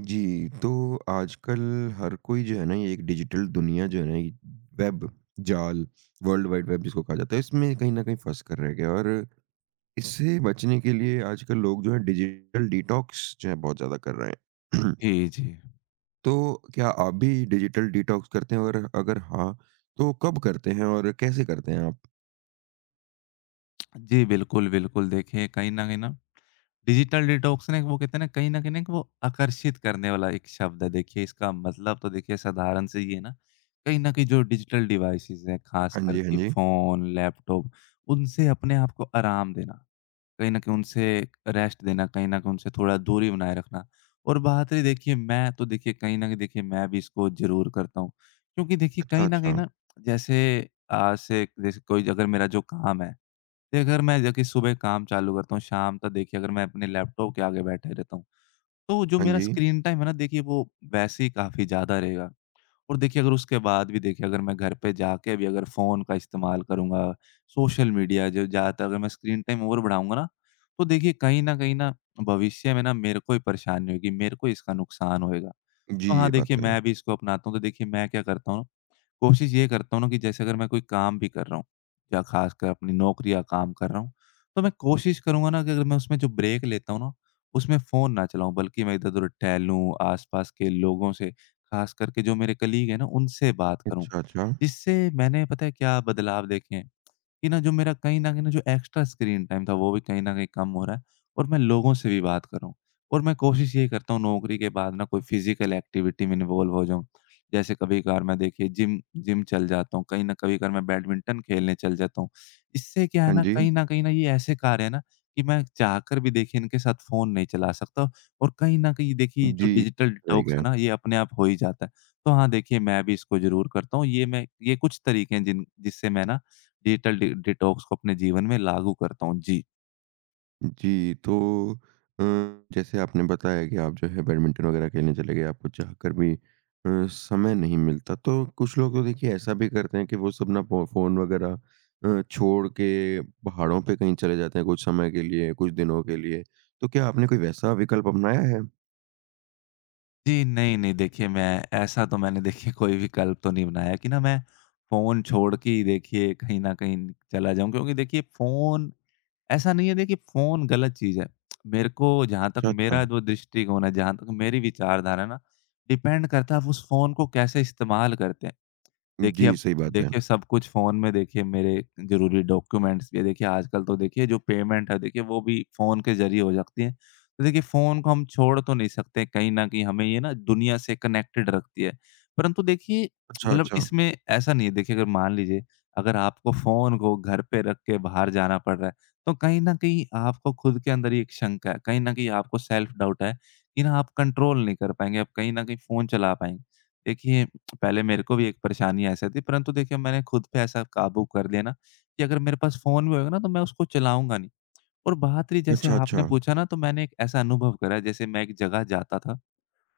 जी, तो आजकल हर कोई जो है ना ये एक डिजिटल दुनिया जो है ना ये वेब जाल, वर्ल्ड वाइड वेब जिसको कहा जाता है इसमें कहीं न कहीं फँस कर रह गया और इससे बचने के लिए आजकल लोग जो है डिजिटल डिटॉक्स जो है बहुत ज़्यादा कर रहे हैं। जी, जी। तो क्या आप भी डिजिटल डिटॉक्स करते हैं और अगर हाँ, तो कब करते हैं और कैसे करते हैं आप? जी, बिल्कुल, बिल्कुल। देखिए, कहीं न कहीं ना डिजिटल डिटॉक्स ना एक वो कहते हैं ना कहीं न कहीं ना एक वो आकर्षित करने वाला एक शब्द है। देखिए, इसका मतलब तो देखिए साधारण से ही है ना, कहीं न कहीं जो डिजिटल डिवाइसेज़ हैं, ख़ास हाँ जी, हाँ करके जी। फ़ोन, लैपटॉप, उनसे अपने आप को आराम देना, कहीं न कहीं उनसे रेस्ट देना, कहीं न कहीं उनसे थोड़ा दूरी बनाए रखना। और बात रही देखिए मैं तो देखिए कहीं न कहीं देखिए मैं भी इसको ज़रूर करता हूँ। क्योंकि देखिए अच्छा, कहीं न कहीं अच्छा। ना जैसे आज से जैसे कोई अगर मेरा जो काम है देखिए, अगर मैं देखिए सुबह काम चालू करता हूँ, शाम तक देखिए अगर मैं अपने लैपटॉप के आगे बैठे रहता हूँ, तो जो हाँ मेरा जी। स्क्रीन टाइम है ना देखिए वो वैसे ही काफ़ी ज़्यादा रहेगा। और देखिए अगर उसके बाद भी देखिए अगर मैं घर पे जाके भी अगर फ़ोन का इस्तेमाल करूँगा, सोशल मीडिया जो ज़्यादातर अगर मैं स्क्रीन टाइम और बढ़ाऊँगा ना, तो देखिए कहीं न कहीं ना भविष्य में ना मेरे को ही परेशानी होगी, मेरे को ही इसका नुकसान होएगा। जी, तो हाँ, ये बात देखिए तो है। मैं भी इसको अपनाता हूँ, तो देखिए मैं क्या करता हूँ ना, कोशिश ये करता हूँ ना कि जैसे अगर मैं कोई काम भी कर रहा हूँ, या खासकर अपनी नौकरी या काम कर रहा हूँ, तो मैं कोशिश करूँगा ना कि अगर मैं उसमें जो ब्रेक लेता हूँ ना, उसमें फ़ोन ना चलाऊँ, बल्कि मैं इधर-उधर टहलूँ, आस-पास के लोगों से, खास करके जो मेरे कलीग हैं ना, उनसे बात करूँ। अच्छा, अच्छा। इससे मैंने पता है क्या बदलाव देखे हैं? कि ना जो मेरा कहीं न कहीं ना जो एक्स्ट्रा स्क्रीन टाइम था वो भी कहीं न कहीं कम हो रहा है और मैं लोगों से भी बात कर रहा हूँ। और मैं कोशिश यही करता हूँ नौकरी के बाद ना कोई फिज़िकल एक्टिविटी में इन्वॉल्व हो जाऊँ। जैसे कभी-कभार मैं देखिए जिम जिम चल जाता हूँ, कहीं न कभी-कभार मैं बैडमिंटन खेलने चल जाता हूँ। इससे क्या है हाँ ना जी। कहीं न कहीं ना ये ऐसे कार्य है ना कि मैं चाहकर भी देखिए इनके साथ फ़ोन नहीं चला सकता और कहीं न कहीं देखिए जो जी, डिजिटल सही डिटॉक्स है कहा। ना ये अपने आप हो ही जाता है। तो हाँ, देखिए मैं भी इसको ज़रूर करता हूँ। ये मैं ये कुछ तरीके हैं जिन जिससे मैं ना डिजिटल डि डिटॉक्स को अपने जीवन में लागू करता हूँ। जी। जी, तो अ, जैसे आपने बताया कि आप जो है बैडमिंटन वगैरह खेलने चले गए, आपको चाहकर भी समय नहीं मिलता। तो कुछ लोग तो देखिए ऐसा भी करते हैं कि वो सब ना फ़ोन वगैरह छोड़ के पहाड़ों पे कहीं चले जाते हैं कुछ समय के लिए, कुछ दिनों के लिए। तो क्या आपने कोई वैसा विकल्प अपनाया है? जी, नहीं, नहीं देखिए मैं ऐसा तो मैंने देखिए कोई विकल्प तो नहीं बनाया कि ना मैं फ़ोन छोड़ के ही देखिए कहीं न कहीं चला जाऊँ क्योंकि देखिए फ़ोन ऐसा नहीं है देखिए फ़ोन गलत चीज़ है। मेरे को जहाँ तक अच्छा, अच्छा। मेरा जो दृष्टिकोण है, जहाँ तक मेरी विचारधारा है ना, डिपेंड करता है आप उस फ़ोन को कैसे इस्तेमाल करते हैं। देखिए, जी, अब सही बात है। देखिए सब कुछ फ़ोन में देखिए मेरे ज़रूरी डॉक्यूमेंट्स भी है, देखिए आजकल तो देखिए जो पेमेंट है देखिए वो भी फ़ोन के ज़रिए हो जाती है। तो देखिए फ़ोन को हम छोड़ तो नहीं सकते, कहीं न कहीं हमें ये ना दुनिया से कनेक्टेड रखती है। परंतु देखिए अच्छा, मतलब अच्छा। इसमें ऐसा नहीं है देखिए अगर मान लीजिए अगर आपको फ़ोन को घर पे रख के बाहर जाना पड़ रहा है, तो कहीं न कहीं आपको खुद के अंदर ही एक शंका है, कहीं न कहीं आपको सेल्फ डाउट है कि ना आप कंट्रोल नहीं कर पाएँगे, आप कहीं न कहीं फ़ोन चला पाएँगे। देखिए पहले मेरे को भी एक परेशानी ऐसे थी परंतु देखिए मैंने खुद पे ऐसा काबू कर लिया ना कि अगर मेरे पास फ़ोन भी होगा ना तो मैं उसको चलाऊँगा नहीं। और बात रही जैसे अच्छा, आपने अच्छा। पूछा ना तो मैंने एक ऐसा अनुभव करा जैसे मैं एक जगह जाता था,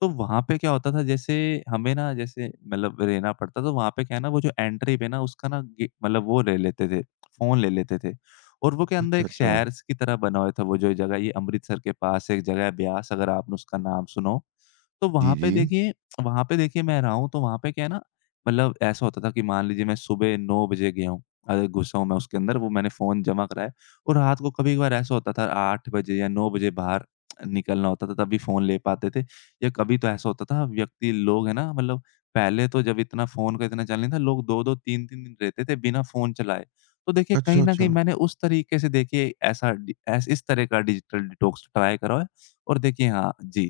तो वहाँ पे क्या होता था जैसे हमें ना जैसे मतलब रहना पड़ता तो वहाँ पे क्या है ना वो जो एंट्री पे ना उसका ना गे मतलब वो ले लेते थे, फ़ोन ले लेते थे। और वो क्या अंदर अच्छा, एक अच्छा। शहर स की तरह बना हुआ था, वो जो जगह ये अमृतसर के पास एक जगह है ब्यास, अगर आपने उसका नाम सुना हो। तो जी, वहाँ पे जी। देखिए वहाँ पे देखिए मैं रहा हूँ, तो वहाँ पे क्या है ना, मतलब ऐसा होता था कि मान लीजिए मैं सुबह 9 बजे गया हूँ, अगर घुसा हूँ मैं उसके अंदर, वो मैंने फ़ोन जमा कराया और रात को कभी-कभार ऐसा होता था 8 बजे या 9 बजे बाहर निकलना होता था, तभी फ़ोन ले पाते थे या कभी तो ऐसा होता था व्यक्ति लोग है ना मतलब पहले तो जब इतना फ़ोन का इतना चल नहीं था, लोग 2-2 3-3 दिन रहते थे बिना फ़ोन चलाए। तो देखिए अच्छा, कहीं न अच्छा। कहीं मैंने उस तरीके से देखिए ऐसा डि ऐस इस तरह का डिजिटल डिटॉक्स ट्राई करा है और देखिए हाँ, जी।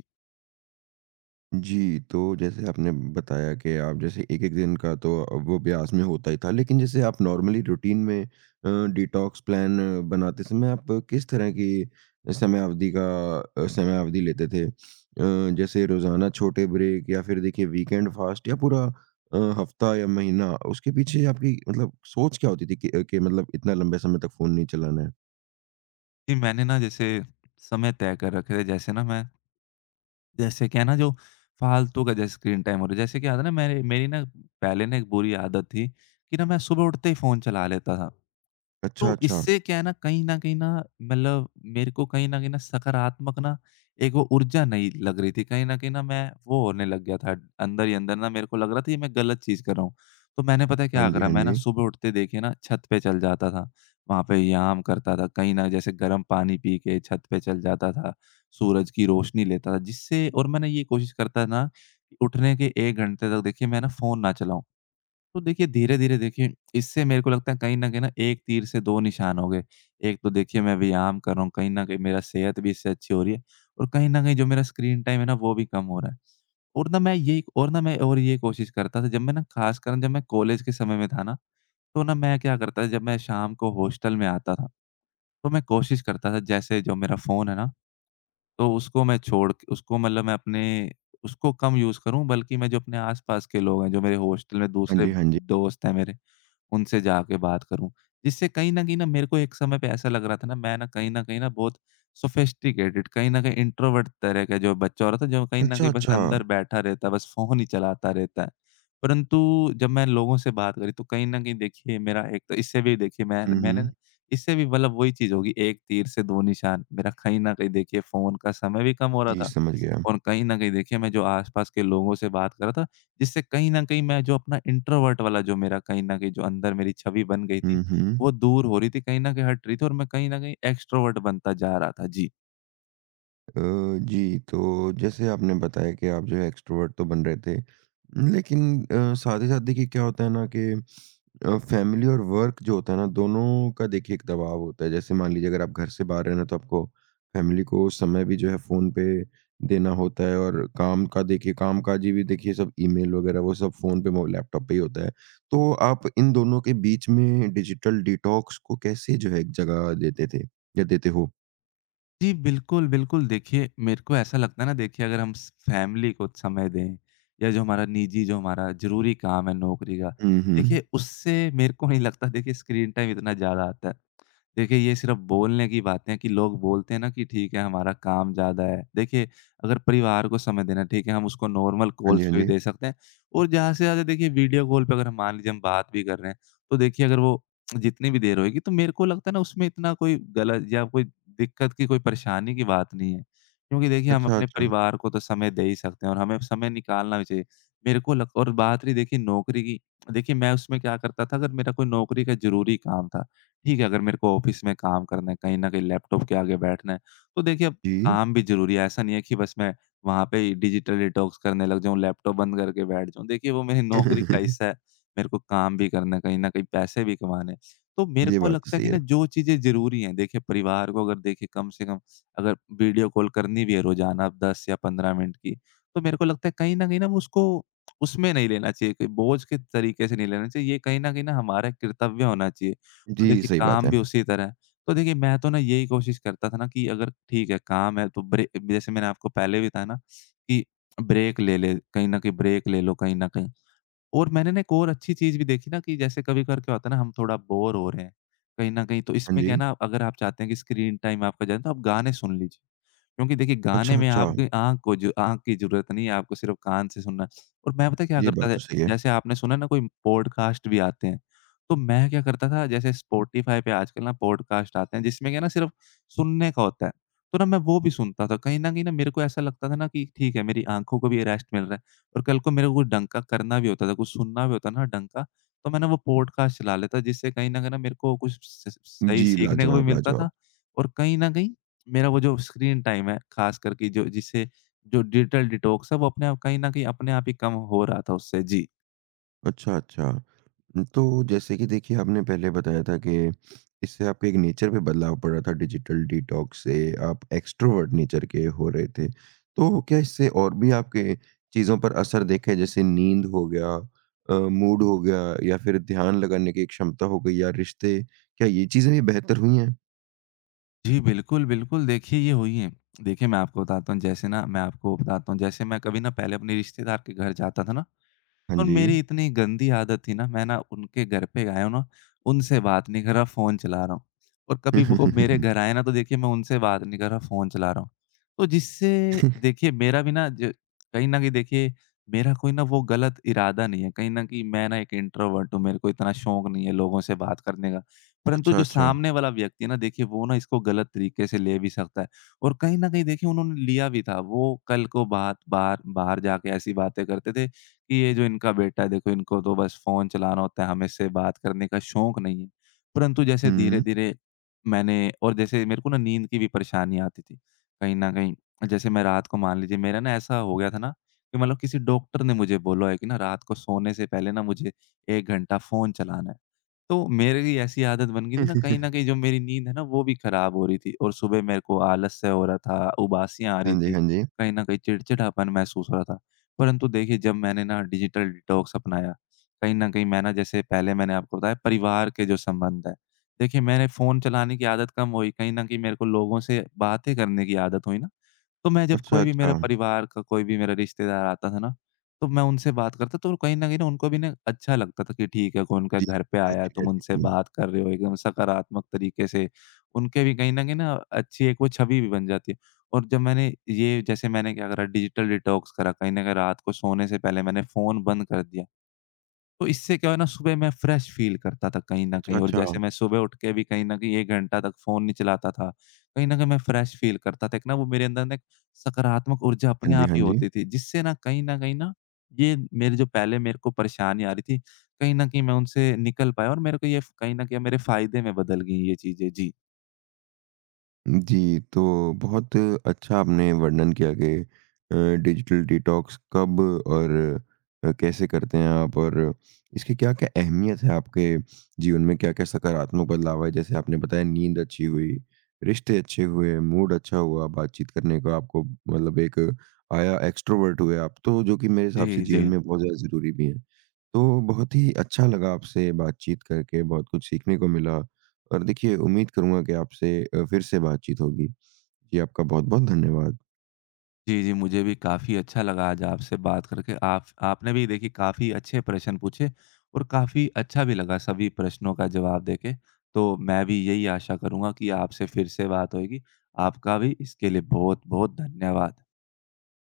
जी, तो जैसे आपने बताया कि आप जैसे एक-एक दिन का तो वो ब्याज में होता ही था, लेकिन जैसे आप नॉर्मली रूटीन में अ, डिटॉक्स प्लान बनाते समय आप किस तरह की समयावधि का समयावधि लेते थे? जैसे रोज़ाना छोटे ब्रेक या फिर देखिए वीकेंड फास्ट या पूरा हफ्ता या महीना? उसके पीछे आपकी मतलब सोच क्या होती थी कि कि मतलब इतना लंबे समय तक फ़ोन नहीं चलाना है? जी, मैंने ना जैसे समय तय कर रखे थे, जैसे ना मैं जैसे क्या है ना जो फालतू का जैसे स्क्रीन टाइम हो रहा है, जैसे क्या था ना मेरे मेरी ना पहले ना एक बुरी आदत थी कि ना मैं सुबह उठते ही फ़ोन चला लेता था। अच्छा, तो अच्छा। इससे क्या है ना कहीं न कहीं ना मतलब मेरे को कहीं न कहीं ना सकारात्मक ना एक वो ऊर्जा नहीं लग रही थी। कहीं न कहीं ना मैं वो होने लग गया था, अंदर ही अंदर ना मेरे को लग रहा था ये मैं गलत चीज़ कर रहा हूँ। तो मैंने पता है हाँ क्या जी, करा? हाँ मैं ना जी। सुबह उठते देखिए ना छत पे चल जाता था। वहाँ पे व्यायाम करता था। कहीं न जैसे गर्म पानी पी के छत पे चल जाता था। सूरज की रोशनी लेता था जिससे, और मैंने ये कोशिश करता ना कि उठने के 1 घंटे तक देखिए मैं ना फ़ोन ना चलाऊँ। तो देखिए, धीरे-धीरे देखिए, इससे मेरे को लगता है कहीं न कहीं ना एक तीर से दो निशान हो गए। एक तो देखिए मैं व्यायाम कर रहा हूँ, कहीं न कहीं मेरा सेहत भी इससे अच्छी हो रही है और कहीं न कहीं जो मेरा स्क्रीन टाइम है ना वो भी कम हो रहा है। और ना मैं यही और ना मैं और ये कोशिश करता था जब मैं ना, ख़ासकर जब मैं कॉलेज के समय में था ना, तो ना मैं क्या करता था जब मैं शाम को हॉस्टल में आता था, तो मैं कोशिश करता था जैसे जो मेरा फ़ोन है ना, तो उसको मैं छोड़ के उसको मतलब मैं अपने उसको कम यूज़ करूँ, बल्कि मैं जो अपने आस-पास के लोग हैं, जो मेरे हॉस्टल में हाँ दूसरे जी, हाँ जी। दोस्त हैं मेरे, उनसे जाके बात करूँ। जिससे कहीं न कहीं ना मेरे को एक समय पे ऐसा लग रहा था ना मैं ना कहीं न कहीं ना बहुत सोफिस्टिकेटेड कहीं न कहीं इंट्रोवर्ट तरह का जो बच्चा हो रहा था, जो कहीं न अच्छा, कहीं बस अच्छा। अंदर बैठा रहता है, बस फ़ोन ही चलाता रहता है। परंतु जब मैं लोगों से बात करी तो कहीं न कहीं देखिए मेरा एक तो इससे भी देखिए मैं हुँ, मैंने हुँ। इससे भी मतलब वही चीज़ होगी, एक तीर से दो निशान। मेरा कहीं न कहीं देखिए फ़ोन का समय भी कम हो रहा जी, था समझ गया। और कहीं न कहीं देखिए मैं जो आस-पास के लोगों से बात कर रहा था, जिससे कहीं न कहीं मैं जो अपना इंट्रोवर्ट वाला जो मेरा कहीं न कहीं जो अंदर मेरी छवि बन गई थी, हुँ, हुँ। वो दूर हो रही थी, कहीं न कहीं हट रही थी, और मैं कहीं न कहीं एक्सट्रोवर्ट बनता जा रहा था। जी। अ, जी, तो जैसे आपने बताया कि आप जो है एक्स्ट्रोवर्ट तो बन रहे थे। लेकिन साथ ही साथ देखिए क्या होता है ना कि फैमिली और वर्क जो होता है ना, दोनों का देखिए एक दबाव होता है। जैसे मान लीजिए अगर आप घर से बाहर हैं ना, तो आपको फैमिली को समय भी जो है फ़ोन पे देना होता है और काम का देखिए कामकाजी भी देखिए सब ईमेल वगैरह वो सब फ़ोन पे मो लैपटॉप पे ही होता है। तो आप इन दोनों के बीच में डिजिटल डिटॉक्स को कैसे जो है एक जगह देते थे या देते हो? जी, बिल्कुल, बिल्कुल। देखिए, मेरे को ऐसा लगता है ना, देखिए अगर हम स फैमिली को समय दें या जो हमारा निजी जो हमारा ज़रूरी काम है नौकरी का, हुँ, हुँ। देखिए उससे मेरे को नहीं लगता देखिए स्क्रीन टाइम इतना ज़्यादा आता है। देखिए ये सिर्फ़ बोलने की बातें हैं कि लोग बोलते हैं ना कि ठीक है हमारा काम ज़्यादा है। देखिए, अगर परिवार को समय देना, ठीक है हम उसको नॉर्मल हाँ जी, कॉल्स हाँ पे भी जी। दे सकते हैं और ज़्यादा से ज़्यादा देखिए वीडियो कॉल पे अगर हम मान लीजिए हम बात भी कर रहे हैं, तो देखिए अगर वो जितनी भी देर होएगी, तो मेरे को लगता है ना उसमें इतना कोई गलत या कोई दिक्कत की, कोई परेशानी की बात नहीं है। क्योंकि देखिए हम अच्छा, अपने अच्छा। परिवार को तो समय दे ही सकते हैं और हमें समय निकालना भी चाहिए। मेरे को लग और बात रही देखिए नौकरी की, देखिए मैं उसमें क्या करता था अगर मेरा कोई नौकरी का ज़रूरी काम था, ठीक है अगर मेरे को ऑफ़िस में काम करना है, कहीं न कहीं लैपटॉप के आगे बैठना है, तो देखिए अब जी। काम भी ज़रूरी है। ऐसा नहीं है कि बस मैं वहाँ पे ही डिजिटल डिटॉक्स करने लग जाऊँ, लैपटॉप बंद करके बैठ जाऊँ। देखिए वो मेरी नौकरी का हिस्सा है, मेरे को काम भी करना है, कहीं न कहीं पैसे भी कमाने हैं। तो मेरे ये को बात तो लगता है सही कि है। ना जो चीज़ें ज़रूरी हैं, देखिए परिवार को अगर देखिए कम से कम अगर वीडियो कॉल करनी भी है रोज़ाना 10 या 15 मिनट की, तो मेरे को लगता है कहीं न कहीं ना वो उसको उसमें नहीं लेना चाहिए, कोई बोझ के तरीके से नहीं लेना चाहिए। ये कहीं न कहीं ना हमारा कर्तव्य होना चाहिए और जी, देखिए सही बात काम है। भी उसी तरह है। तो देखिए मैं तो ना यही कोशिश करता था ना कि अगर ठीक है काम है तो ब्रे जैसे मैंने आपको पहले भी बताया ना कि ब्रेक ले ले कहीं न कहीं, ब्रेक ले लो कहीं न कहीं। और मैंने ना एक और अच्छी चीज़ भी देखी ना कि जैसे कभी-कभार क्या होता है ना, हम थोड़ा बोर हो रहे हैं, कहीं न कहीं, तो हाँ इसमें क्या है जी। ना, अगर आप चाहते हैं कि स्क्रीन टाइम आपका जाए, तो आप गाने सुन लीजिए। क्योंकि देखिए गाने अच्छा, में अच्छा। आपकी आँख को, जो आँख की ज़रूरत नहीं है, आपको सिर्फ़ कान से सुनना है। और मैं पता है क्या ये बात करता था, तो सही है। जैसे आपने सुना ना, कोई पॉडकास्ट भी आते हैं, तो मैं क्या करता था, जैसे स्पॉटिफ़ाई पे आजकल ना पॉडकास्ट आते हैं जिसमें क्या है ना, सिर्फ़ सुनने का होता है, तो ना मैं वो भी सुनता था। कहीं न कहीं ना मेरे को ऐसा लगता था ना कि ठीक है, मेरी आँखों को भी रेस्ट मिल रहा है और कल को मेरे को कुछ ढंग का करना भी होता था, कुछ सुनना भी होता ना ढंग का, तो मैं ना वो पॉडकास्ट चला लेता जिससे कहीं न कहीं ना मेरे को कुछ स स सही जी, सीखने को भी लाजवाब, मिलता था। लाजवाब। और कहीं न कहीं मेरा वो जो स्क्रीन टाइम है, ख़ास करके जो डिजिटल डिटॉक्स है, वो अपने आप कहीं न कहीं अपने आप ही कम हो रहा था उससे। जी। अच्छा, अच्छा। तो जैसे कि देखिए आपने पहले बताया था कि इससे आपके एक नेचर पे बदलाव पड़ रहा था डिजिटल डिटॉक्स से, आप एक्सट्रोवर्ट नेचर के हो रहे थे। तो क्या इससे और भी आपके चीज़ों पर असर देखा है जैसे नींद हो गया मूड हो गया या फिर ध्यान लगाने की एक क्षमता हो गई या रिश्ते, क्या ये चीज़ें भी बेहतर हुई हैं? जी, बिल्कुल, बिल्कुल। देखिए, ये हुई है। देखिए, मैं आपको बताता हूँ, जैसे ना मैं आपको बताता हूँ, जैसे मैं कभी ना पहले अपने रिश्तेदार के घर जाता था ना, हाँ और जी। मेरी इतनी गंदी आदत थी ना, मैं ना उनके घर पे आया हूँ ना, उनसे बात नहीं कर रहा, फ़ोन चला रहा हूँ। और कभी वो मेरे घर आए ना, तो देखिए मैं उनसे बात नहीं कर रहा, फ़ोन चला रहा हूँ। तो जिससे देखिए मेरा भी ना ज कहीं न कहीं देखिए मेरा कोई ना वो गलत इरादा नहीं है। कहीं न कहीं मैं ना एक इंट्रोवर्ट हूँ, मेरे को इतना शौक नहीं है लोगों से बात करने का। परंतु अच्छा, जो अच्छा। सामने वाला व्यक्ति है ना, देखिए वो ना इसको गलत तरीके से ले भी सकता है। और कहीं न कहीं देखिए उन्होंने लिया भी था। वो कल को बात बाहर बाहर जाके ऐसी बातें करते थे कि ये जो इनका बेटा है, देखो इनको तो बस फ़ोन चलाना होता है, हमें इससे बात करने का शौक नहीं है। परंतु जैसे हुँ। धीरे-धीरे मैंने और जैसे मेरे को ना नींद की भी परेशानी आती थी। कहीं न कहीं जैसे मैं रात को मान लीजिए, मेरा ना ऐसा हो गया था ना कि मतलब किसी डॉक्टर ने मुझे बोला है कि ना रात को सोने से पहले ना मुझे 1 घंटा फ़ोन चलाना है। तो मेरे की ऐसी आदत बन गई थी ना, कहीं न कहीं, जो मेरी नींद है ना, वो भी ख़राब हो रही थी और सुबह मेरे को आलस-सा हो रहा था, उबासियाँ आ रही हाँ जी, थी, हाँ जी। कहीं न कहीं चिड़चिड़ापन महसूस हो रहा था। परंतु देखिए जब मैंने ना डिजिटल डिटॉक्स अपनाया, कहीं न कहीं मैं ना, जैसे पहले मैंने आपको बताया, परिवार के जो संबंध है, देखिए मैंने फ़ोन चलाने की आदत कम हुई, कहीं न कहीं मेरे को लोगों से बातें करने की आदत हुई ना, तो मैं जब अच्छा, कोई भी अच्छा। मेरा परिवार का कोई भी मेरा रिश्तेदार आता था ना, तो मैं उनसे बात करता, तो कहीं न उनको भी ना अच्छा लगता था कि ठीक है, कोई उनका जी, घर पे आया है, दोस्ती तुम रहती उनसे थी। बात कर रहे हो एकदम सकारात्मक तरीके से। उनके भी कहीं न अच्छी एक वो छवि भी बन जाती है। और जब मैंने ये जैसे मैंने क्या करा, डिजिटल डिटॉक्स करा, कहीं न कहीं रात को सोने से पहले मैंने फ़ोन बंद कर दिया। तो इससे क्या है ना, सुबह मैं फ्रेश फ़ील करता था कहीं न अच्छा, कहीं और अच्छा। जैसे मैं सुबह उठ के भी कहीं न कहीं 1 घंटा तक फ़ोन नहीं चलाता था। कहीं न कहीं मैं फ्रेश फ़ील करता था। एक ना वो मेरे अंदर ना एक सकारात्मक ऊर्जा अपने हाँ जी, आप हाँ ही जी। होती थी जिससे ना कहीं न कहीं ना ये मेरे जो पहले मेरे को परेशानी आ रही थी, कहीं न कहीं मैं उनसे निकल पाया और मेरे को ये कहीं न कहीं मेरे फ़ायदे में बदल गई ये चीज़ें। जी। जी, तो बहुत अच्छा आपने वर्णन किया कि अ, डिजिटल डिटॉक्स कब और कैसे करते हैं आप और इसकी क्या-क्या अहमियत है आपके जीवन में? क्या-क्या सकारात्मक बदलाव आए? जैसे आपने बताया नींद अच्छी हुई, रिश्ते अच्छे हुए, मूड अच्छा हुआ, बातचीत करने का आपको मतलब एक आया, एक्सट्रोवर्ट हुए आप तो जो कि मेरे हिसाब से जी, जीवन जी। में बहुत ज़्यादा ज़रूरी भी है। तो बहुत ही अच्छा लगा आपसे बातचीत करके, बहुत कुछ सीखने को मिला। और देखिए उम्मीद करूँगा कि आपसे फिर से बातचीत होगी। जी, आपका बहुत-बहुत धन्यवाद। जी, जी, मुझे भी काफ़ी अच्छा लगा आज आपसे बात करके। आप आपने भी देखिए काफ़ी अच्छे प्रश्न पूछे और काफ़ी अच्छा भी लगा सभी प्रश्नों का जवाब देके। तो मैं भी यही आशा करूँगा कि आपसे फिर से बात होएगी। आपका भी इसके लिए बहुत-बहुत धन्यवाद।